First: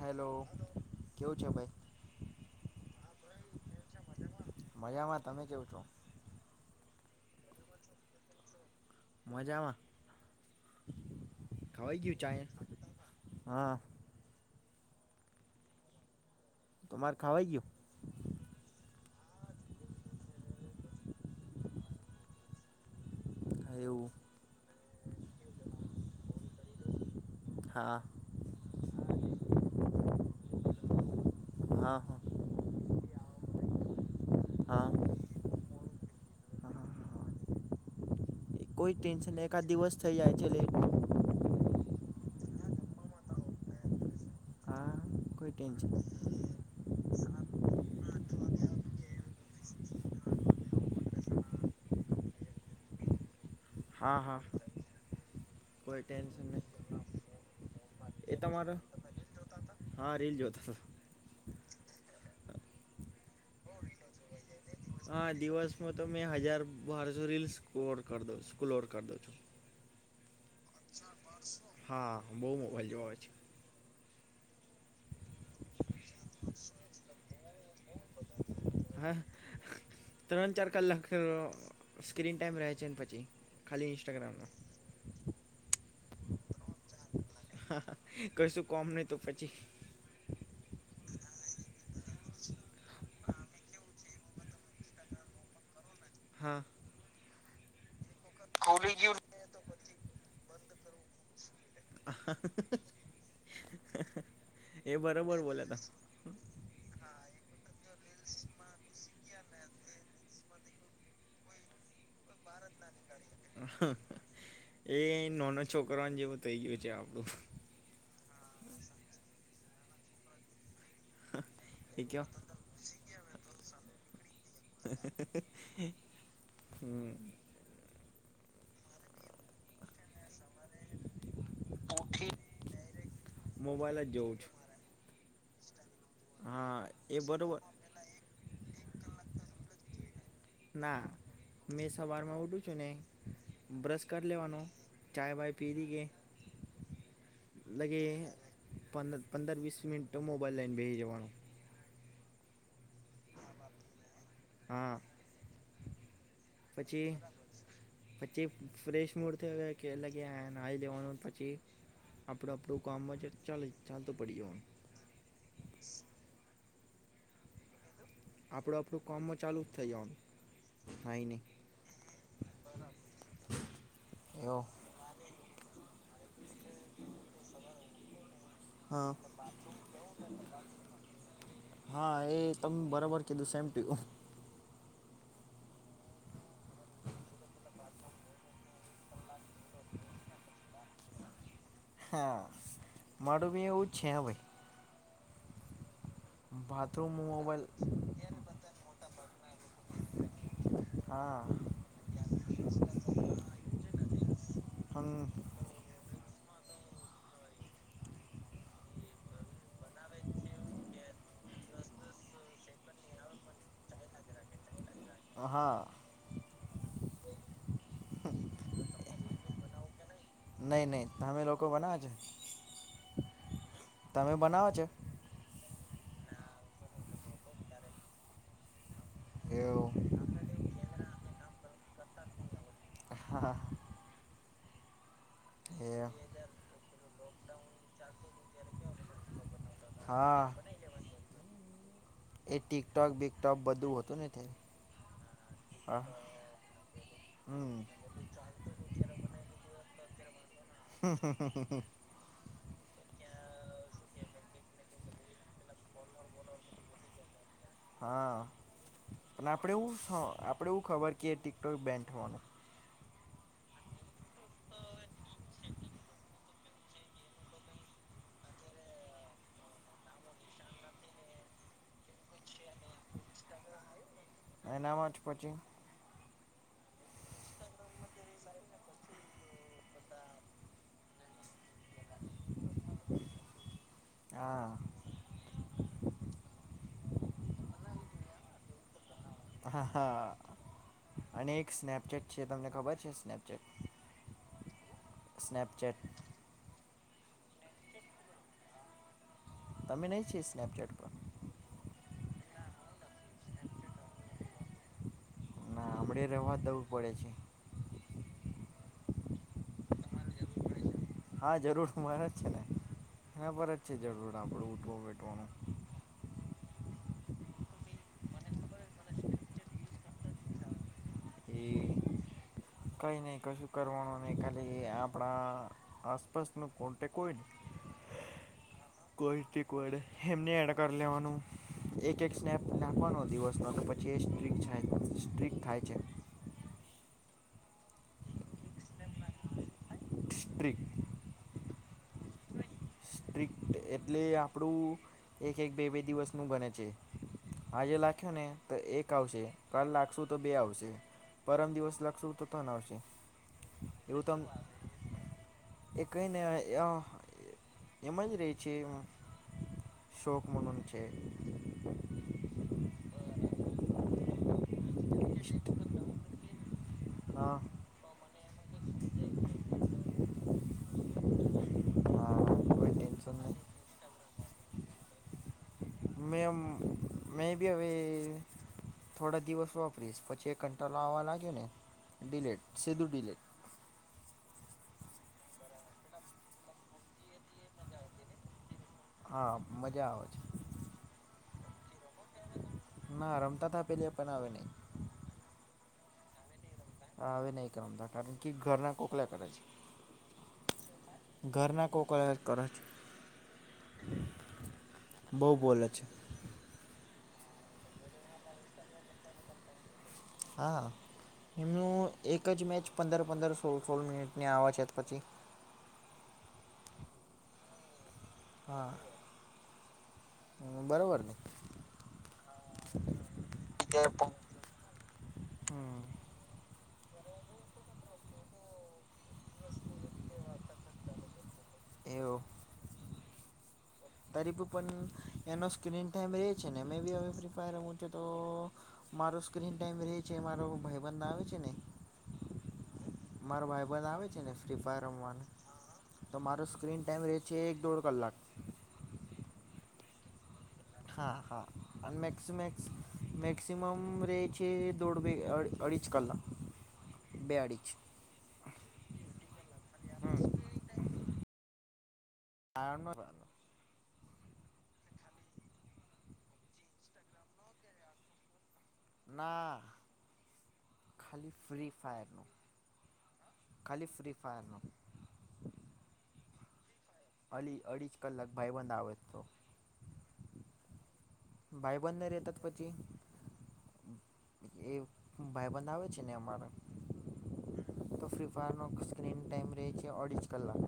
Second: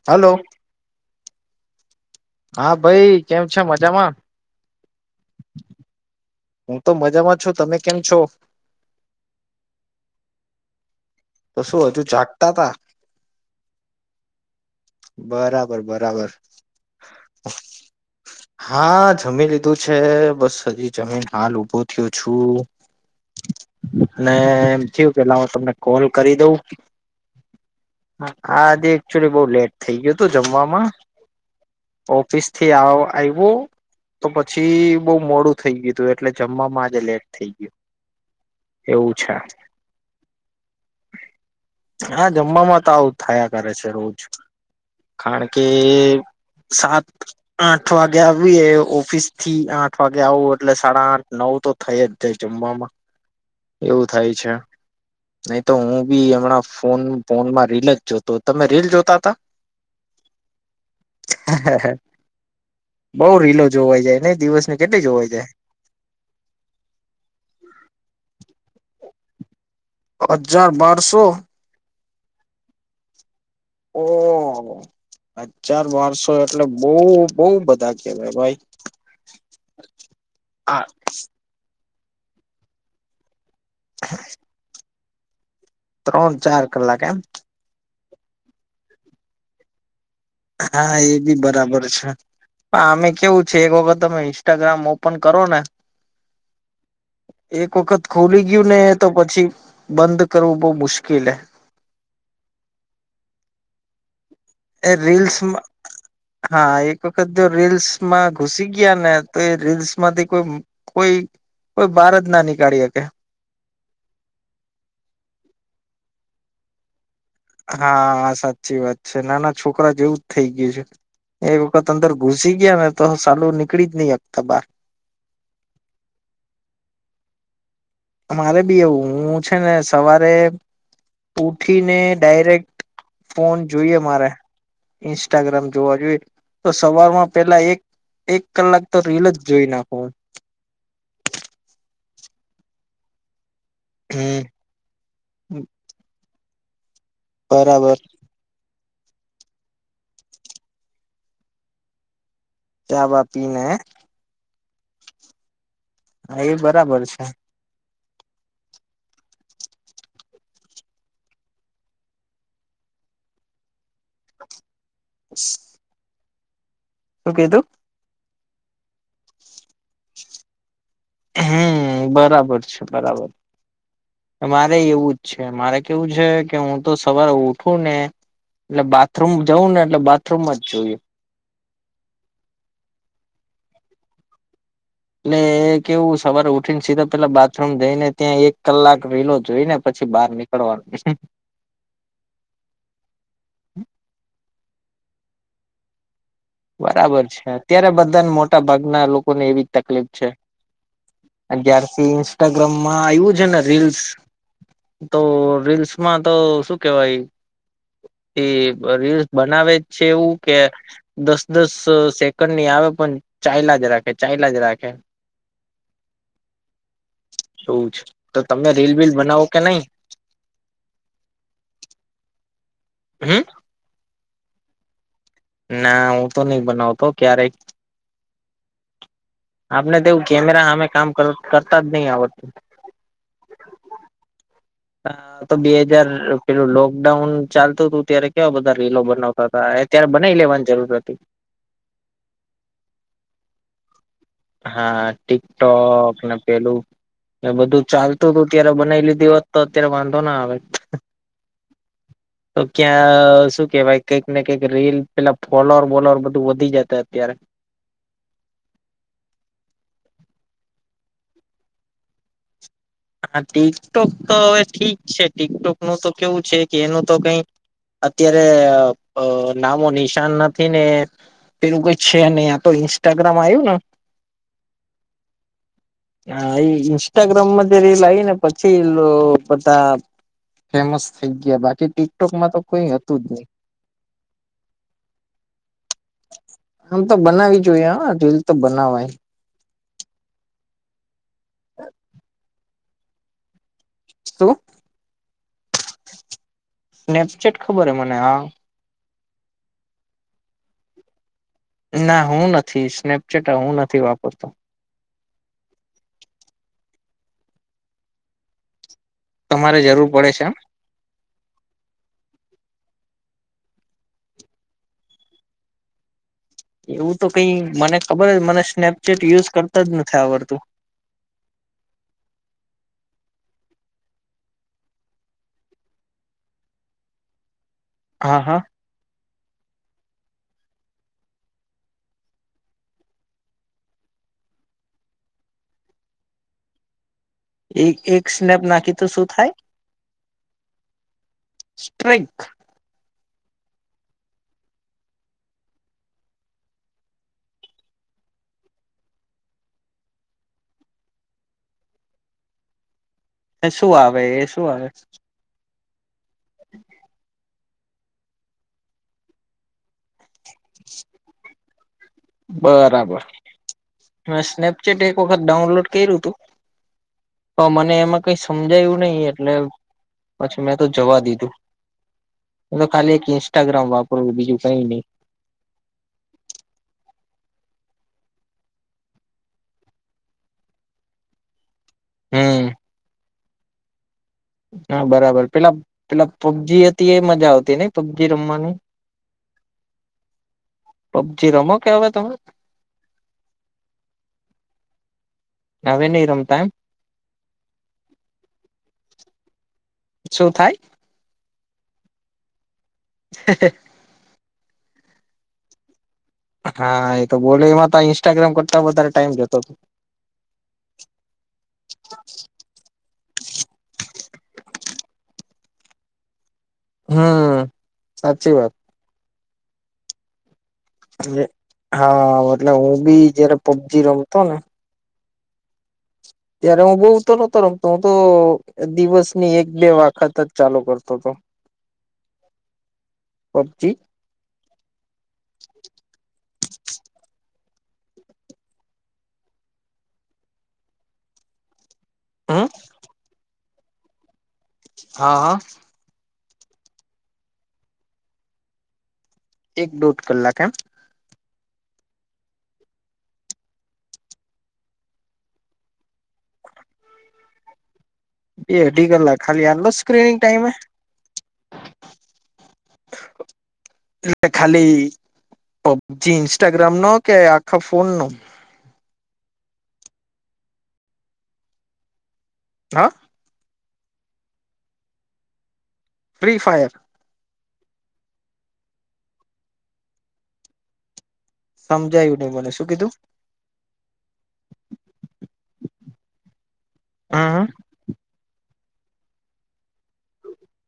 Hello hello કેવું છે ભાઈ. હા ભાઈ કેમ છે મજામાં. મજામાં તમે કેવું છો હું તો મજામાં છું તમે કેમ છો મજામાં તો શું ખવાઈ હજુ ગયું ચાય? જાગતા તા હા બરાબર બરાબર તમાર ખાવાઈ ગયું હા જમી લીધું છે બસ હજી જમીન હાલ ઉભો થયો છું એવું અને એમ થયું પેલા હું તમને કોલ કરી દઉં હા હા આજે એકચુલી બહુ લેટ થઈ ગયુ હતું જમવામાં હા હા ઓફિસથી આયવું તો હા પછી બ મોડું થઈ ગયું હતું એટલે જમવામાં આજે લેટ થઈ ગયું એ કોઈ એવું છે ટેન્શન એકાદ દિવસ થઈ જાય છે લેટ હા જમવામાં તો આવું થાયા કરે છે રોજ હા કારણ કોઈ કે ટેન્શન સાત ઠ વાગે આવી એ ઓફિસ થી આઠ વાગે આવું એટલે સાડા આઠ નવ તો થઈ જ જાય જમવામાં [inaudible] હા થાય હા છે નહી તો હું કોઈ બી ટેન્શન નહી હમણાં ફોન ફોનમાં રીલ જ જોતો એ તમે તમારો રીલ જોતા હતા હા રીલ જોતા તા હા હા બઉ રીલો જોવાઈ જાય નહી દિવસને હા દિવસમાં તો મેં હજાર બારસો રીલ સ્કોર દો સ્ક્રોલ કરી દો છો હજાર બારસો હા બહુ મોબાઈલ જોવાય છે ઓહ હજાર બારસો એટલે બઉ બઉ બધા કેવાય ભાઈ હા ત્રણ ચાર હા કલાક સ્ક્રીન ટાઈમ રહે છે ને પછી ખાલી ઇન્સ્ટાગ્રામમાં ત્રણ ચાર કલાક એમ હા, હા કશું કોમ નહીં તો પછી હા એબી બરાબર છે, હા અમે કેવું છે, એક વખત તમે ઈન્સ્ટાગ્રામ ઓપન કરોને. હા એક વખત ખુલી ગયું નેતો પછી બંધ કરવું બો મુશ્કેલ હે. [inaudible] એ બરોબર રીલસમાં, બોલ્યા તા હા, એક વખત જો રીલ્સમાં ઘુસી ગયા નેતો એ રીલ્સમાંથી કોઈ. કોઈ કોઈ બાર બાર જ ના નિક એ નાનો છોકરાનું જેવું થઈ ગયું છે આપડુ હા સાચી વાત છે નાના છોકરા જેવુંજ થઇ ગયું છે. એક વખત એ અંદર કયો ઘુસી ગયા નેતો સાલું નીકળીજ નહીં હકતા બાર. હમ અમારે બી એવું હું છે ને સવારે ઉઠીને ડાયરેક્ટ ફોન જોઈએ મોબાઈલ જ મારે જોઉં છું ઇન્સ્ટાગ્રામ જોવા જોઈએ તો હા એ સવારમાં બરોબર પેલા એક એક કલાક તો રીલજ જોઈ નાખુ ના મેં સવારમાં ઉઠું છું, ને બ્રશ કરી હમ લેવાનો. ચાય બાય પીરીએ બરાબર લાગે. પર પંદર -વીસ મિનિટ મોબાઈલ લઈન બેસી જવાનો, ચાબા પીને હા એ બરાબર પછી છે. પછી ફ્રેશ મૂડ થઈ કે લગ્યા આઈ જવાનું પછી આપણા આપણું કામજ ચાલ ચાલ તો પડી હોવ. [unintelligible] [inaudible] શું કીધું? આપણું આપણું કામમાં ચાલું હે બરાબર છે, બરાબર એવો મારે એવું જ છે‌ મારે કેવું છે કે હું તો સવારે ઉઠુંને એટલે હા બાથરૂમ જવુંને એટલે બાથરૂમમાં જ જોયું હા એ તમે બરાબર કીધું સેમ [inaudible] એટલે કેવું સવારે ઉઠીને સીધા પેલા બાથરૂમ જઈને ત્યાં એક કલાક રીલો જોઈને પછી બહાર નીકળ નીકળવાનું હા, માડુંભી એવુંજ છે હો ભાઈ. બરાબર છે, અત્યારે બધાને મોટ મોટા ભાગના લોકોને એવી જ તકલીફ છે, હા અગિયારથી ઇસ્ટાગ્રામમાં આવ્યું છે, ને રીલ્સ તો હમ રીલ્સ માં તો શું કેવાય? રીલ્સ બનાવે છે, એવું કે દસ દસ સેકન્ડની આવે પણ ચાયલા જ રાખે ચાલા જ રાખે. હહા, એવું છે, તો તમે રીલ બિલ બનાવો કે નહીં? નહીં નહીં તમે લોકો બનાવે છે. હું. તમે બનાવો છો? ના હું તો નહીં બનાવતો ક્યારેય આપને એવું તેવું કેમેરા હામે કામ કરતા જ નહીં આવડતુ. હા, હા. તો બે એ હજાર પેલું લોકડાઉન ચાલતું હતું, ત્યારે કેવા બધા રીલો બનાવતા હતા. ત્યારે બનાઈ હા લેવાની જરૂર હતી. એ ટીકટોક બીકટોક બધું હતું ને. તે હા હા ટિકટોક ને પેલું. એ હમ બધું ચાલતું હતું ત્યારે બનાવી લીધી હોત તો અત્યારે વાંધો ના આવે. [inaudible] તો ક્યાં શું કેહેવાય કઈક ને કઈક રીલ પેલા ફોલોઅર બોલોઅર બધું વધી જત અત્યારે હા પણ આપણે એવું આપણે એવું ખબર કે એ ટીકટોક બેન થવાનું. હા ટિકટોક તો હવે ઠીક છે ટિકટોક નું તો કેવું છે કે એનું તો કઈ અત્યારે નામો નિશાન નથી ને પેલું કઈ છે નહી આ તો ઈન્સ્ટાગ્રામ આવ્યું ને. એનામાં જ પછી હ ઇન્સ્ટાગ્રામ રીલ આઈ ને પછી એ બધા ફેમસ થઈ ગયા બાકી ટીકટોકમાં તો કોઈ હતું જ નહી. હા આમ તો બનાવી જોઈએ રીલ તો બનાવાય. હા હા અને એક સ્નેપચેટ છે તમને ખબર છે સ્નેપચેટ. શું? સ્નેપચેટ. સ્નેપચેટ ખબર હે મને આ તમે નહીં છી સ્નેપચેટ પર ના હું નથી સ્નેપચેટ હું નથી વાપરતો. ના હમડે રેવા દવું પડે છે. તમારે જરૂર પડે છે આમ. હા જરૂર મારે જ છે ને એના પર જ છે જરૂર આપડુ ઊઠવા બેઠવાનું. એવું તો કઈ મને ખબર મને સ્નેપચેટ યુઝ કરતા જ નથ આવડતું. એ કંઈ નહી કશું કરવાનું નહીં ખાલી આપડા આસપાસ નો કોન્ટેક કોય ને હા હા. કોઈથી કોઇડે એમને એડ કર લેવાનું. એક એક સ્નેપ નાખવાનો દિવસનો તો પછી એ સ્ટ્રીક છાંય સ્ટ્રીક થાય છે. એક એક સ્નેપ નાખી તો શું થાય સ્ટ્રીક સ્ટ્રીન્ક સ્ટ્રિક્ટ એટલે આપણું એક એક બે બે દિવસનું બને છે. આજે લખ્યો ને તો એક આવશે કાલ લાગશું તો બે આવશે. પરમ દિવસ લગશું તો તન આવશે. શું એવું આવે તમ એ શું આવે. એ કઈને એવ એમજ રે છે અવ શોખનું પન છે. બરાબર મે સ્નેપચેટ એક વખત ડાઉનલોડ કર્યું તું. પ હા મને એમાં કઈ સમજાયું નહી એટલે પછી મેં તો જવા દીધું. હા હુ તો કોઈ ખાલી એક ટેન્શન નહીં ઇન્સ્ટાગ્રામ વાપરવું બીજું કઈ નહી. મેંમ મેં બી હવે- થોડા દિવસ વાપરીશ પછી એક કંટાલો આવવા લાગે ને ડીલેટ હમ સીધું ડીલેટ. હા બરાબર પેલા પેલા પબજી હતી એ મજા આવતી નઈ. પબજી રમવાની હા મજા આવે છે પબજી રમો કેવે તમે? ના રમતા તા પેલી પન હવે નહી. હવે નઈ રમતા એમ. હા હવે નહીં કરમતા કારણ કે ઘરના કોકલા કરે છે. શું થાય? ઘરના કોકરાર કર છ. હેહે. બઉ બોલે છે. હા એ તો બોલો એમાં તા ઇન્સ્ટાગ્રામ કરતા વધારે ટાઈમ જતો તો. હા. એમનું એક જ મેચ પંદર પંદર સોળ સોળ મિનિટને આવે છે પછી. હમ સાચી વાત. હા. હ બરોબ એ હા એટલે હું બી જયારે પબજી રમતો ને હમ. ત્યારે હું બહુ તો નતો રમતો હું તો દિવસ ની એક બે વખત જ ચાલુ કરતો તો પબજી. તરીબ પન એનો સ્ક્રીન ટાઈમ રે છે ને મેં બી હવે ફ્રી ફાયર રમું છે તો મારો સ્ક્રીન ટાઈમ રે છે મારો ભઈબંધ આવે છે ને હમ. મારો ભાઈબંધ આવે છે ને ફ્રી ફાયર હા રમવાને. હા તમારો સ્ક્રીન ટાઈમ રહે છે એક દોઢ કલાક. એક દોઢ કલાક એમ. હા હા અને અન મેક્સમેક્સ મેક્સિમમ રે છે દોઢ બે અ અઢીજ કલાક. બે અઢી ચ. બે અઢી કલાક ખાલી આલો સ્ક્રીનિંગ ટાઈમે. આણ. ખાલી. જી ઇન્સ્ટાગ્રામ નો કે આખા ફોન નો. ના ખાલી ફ્રી ફાયરનું. હા. ખાલી ફ્રી ફાયરનું. Free Fire. અલી અઢી જ કલાક ભાઈબંધ આવે હતો. ભાઈબંદર સમજાયું નહી રહે મને શું પછી. કીધું એ ભાઈબંધ આવે છે ને અમારા. હં હા. તો ફ્રીફાયરનો સ્ક્રીન ટાઈમ રે છે ઓડિટ કરલા.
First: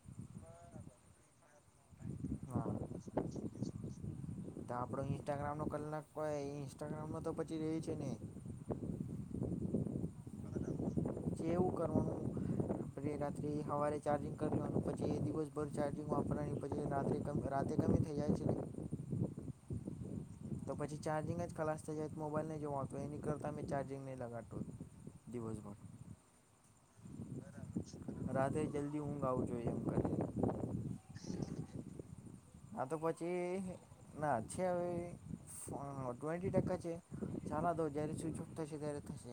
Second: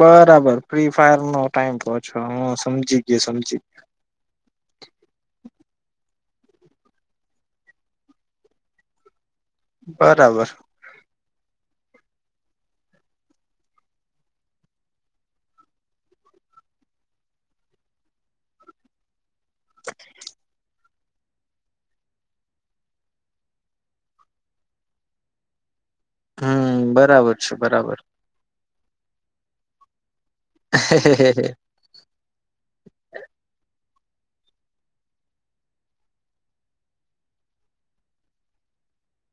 બરાબર ફ્રી ફાયર નો ટાઈમ પછો હું હા સમજી ગયો સમજી. તો આપડો ઈન્સ્ટાગ્રામ નો કલાક કોય ઇન્સ્ટાગ્રામ નો તો પછી ર છે ને. બરાબર. જેવ કરો. અને રાત્રે સવારે ચાર્જિંગ કરનું પછી દિવસભર ચાર્જિંગ વાપરવાની પછી રાત્રે. રાતે કમી થઈ જાય છે ને. . તો પછી ચાર્જિંગ જ ખલાસ થઈ જાય મોબાઈલને જોવા હો હતો તો એની કરતા મેમે ચાર્જિંગ નહીં લગાતું. દિવસ ભોડ. હમ્મ બરાબર છે બરાબર. રાત્રે જલ્દી ઊઘ આવું જોઈએ એમ કર. [inaudible] હા તો પછી ના છે હવે. ટ્વેન્ટી ટકા છે ચલા દો જય્યારે સ્વિચ ઓફ થશે ત્યારે થશે.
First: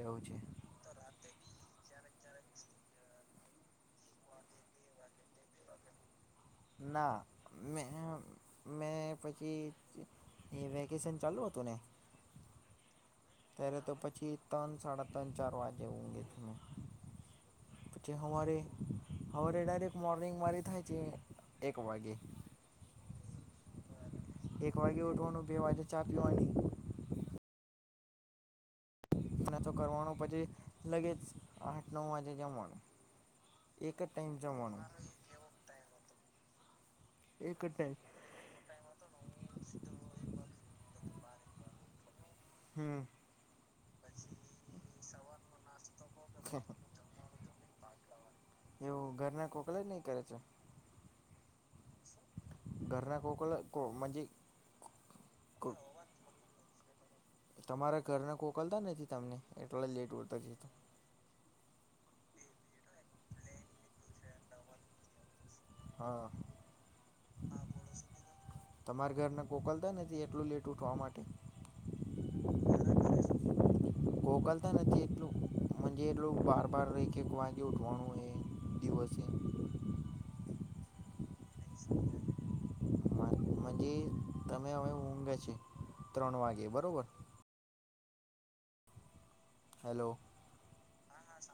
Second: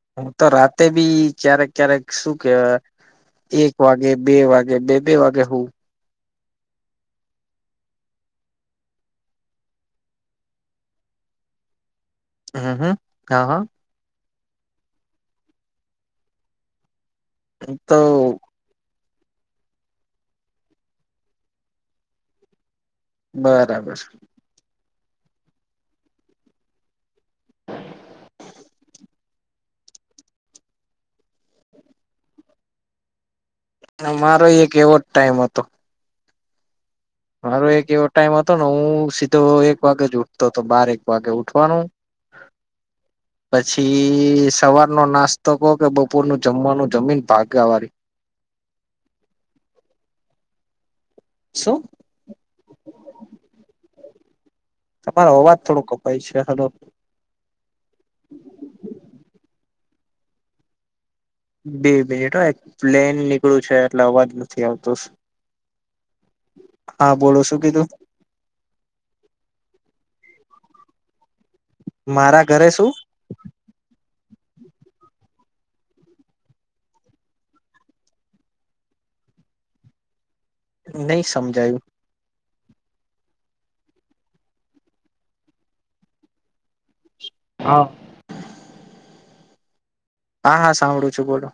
એવું હું છે તો રાત. તે બી ક્યારેક ક્યારેક શું કેવા એક વાગે બે વાગે બે બે વાગે હું. ના મે મેં પછી. એ વેકેશન ચાલુ હતું ને. હમ્મ ત્યારે તો પછી ત્રણ સાડા ત્રણ ચાર વાગે ઊંઘે તમે તો પછી હવારે હવારે ડાયરેક્ટ મોર્નિંગ મારી થાય છે એક વાગે બરાબર એક વાગે ઉઠવાનું બે વાગે ચા પીવાની તો કરવાનો પછી લગે જ આઠ નવ વાગે જમવાનું એક ટાઈમ મારો એક જમવાનું એવો જ ટાઈમ હતો મારો એક એવો ટાઈમ હતો ને હું સીધો એક વાગે જ ઉઠતો હતો બાર એક વાગે ઉઠવાનું [inaudible] હમ્મ પછી સવારનો નાસ્તો કહો કે બપોર નું જમવાનું જમીને ભાગા વરી એવું ઘરના કોકલે જ નહીં કરે છે શું ઘરના કોકલા કો મનજે તમારો અવાજ થોડો કપાય છે હલો તમારા ઘરને કોકલતા નથી તમને એટલે લેટ ઊઠતો બે મિનિટ હો એક પ્લેન નીકળું છે, એટલે અવાજ નથી આવતો સા હા બોલો શું [unintelligible] કીધું તમાર ઘરને કોકલતા નથી એટલું લેટ ઉઠવા માટે. મારા ઘરે શું? કોકલતા નથી એટલું મજે એટલું બાર-બાર રઈ એક-એક વાગે ઉઠવાનું હોય એ દિવસે. નઈ સમજાયું. [inaudible] મંજે તમે હવે ઊંઘે છે ત્રણ વાગે બરોબર. હન. હેલો. હા, હા સાંભળું છું બોલો.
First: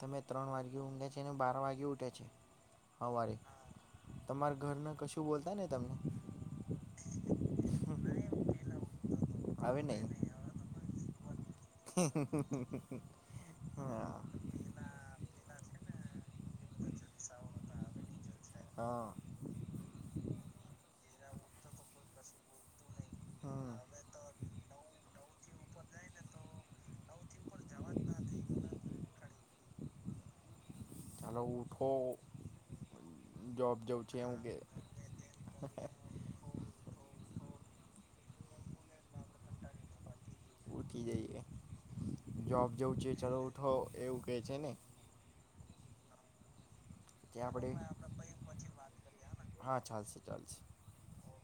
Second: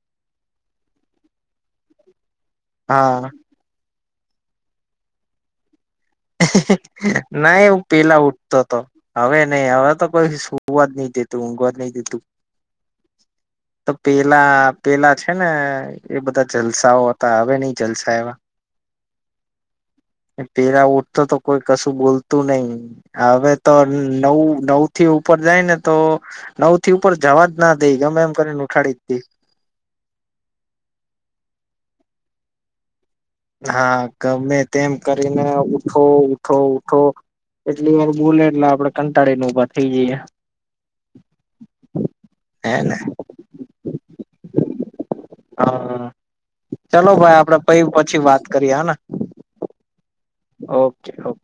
તમે ત્રણ વાગ્યે ઊંઘે છે ને બાર વાગે ઉઠે છે હા હવારે. તમાર ઘર ના કશું બોલતા નઈ તમને? નઈ હુ પેલા ઉઠતો તો, હવે નઈ હવે તો કોઈ શું હુવા જ નઈ દેતું, ઊઘવા જ નઈ દેતું તો હા પેલા પેલા છે ને એ બધા જલસાઓ હતા, હવે નઈ જલસા એવા. હઅ. પેલા ઉઠતો તો કોઈ કશું બોલતું નઈ. હવે તો હમ નવ-નવથી ઉપર જાયને તો નવથી ઉપર જાવા જ ના દે ગમે એમ કરીને ઉઠાડી જ દે. ચાલો ઉઠો જોબ હા, જવું છે એવું કે ગમે તેમ કરીને ઉઠો ઉઠો ઉઠો એટલી વાર બોલે એટલે આપડે કંટાળીન ઉઠી જઈએ. જોબ હે ને જેવું છે ચલો ઉઠો એવું કે છે ને. હા. ચલો ભાઈ કે આપડે આપણે પહી પછી વાત કરીએ હેને, હા ચાલશે ચાલશે ઓકે, ઓકે.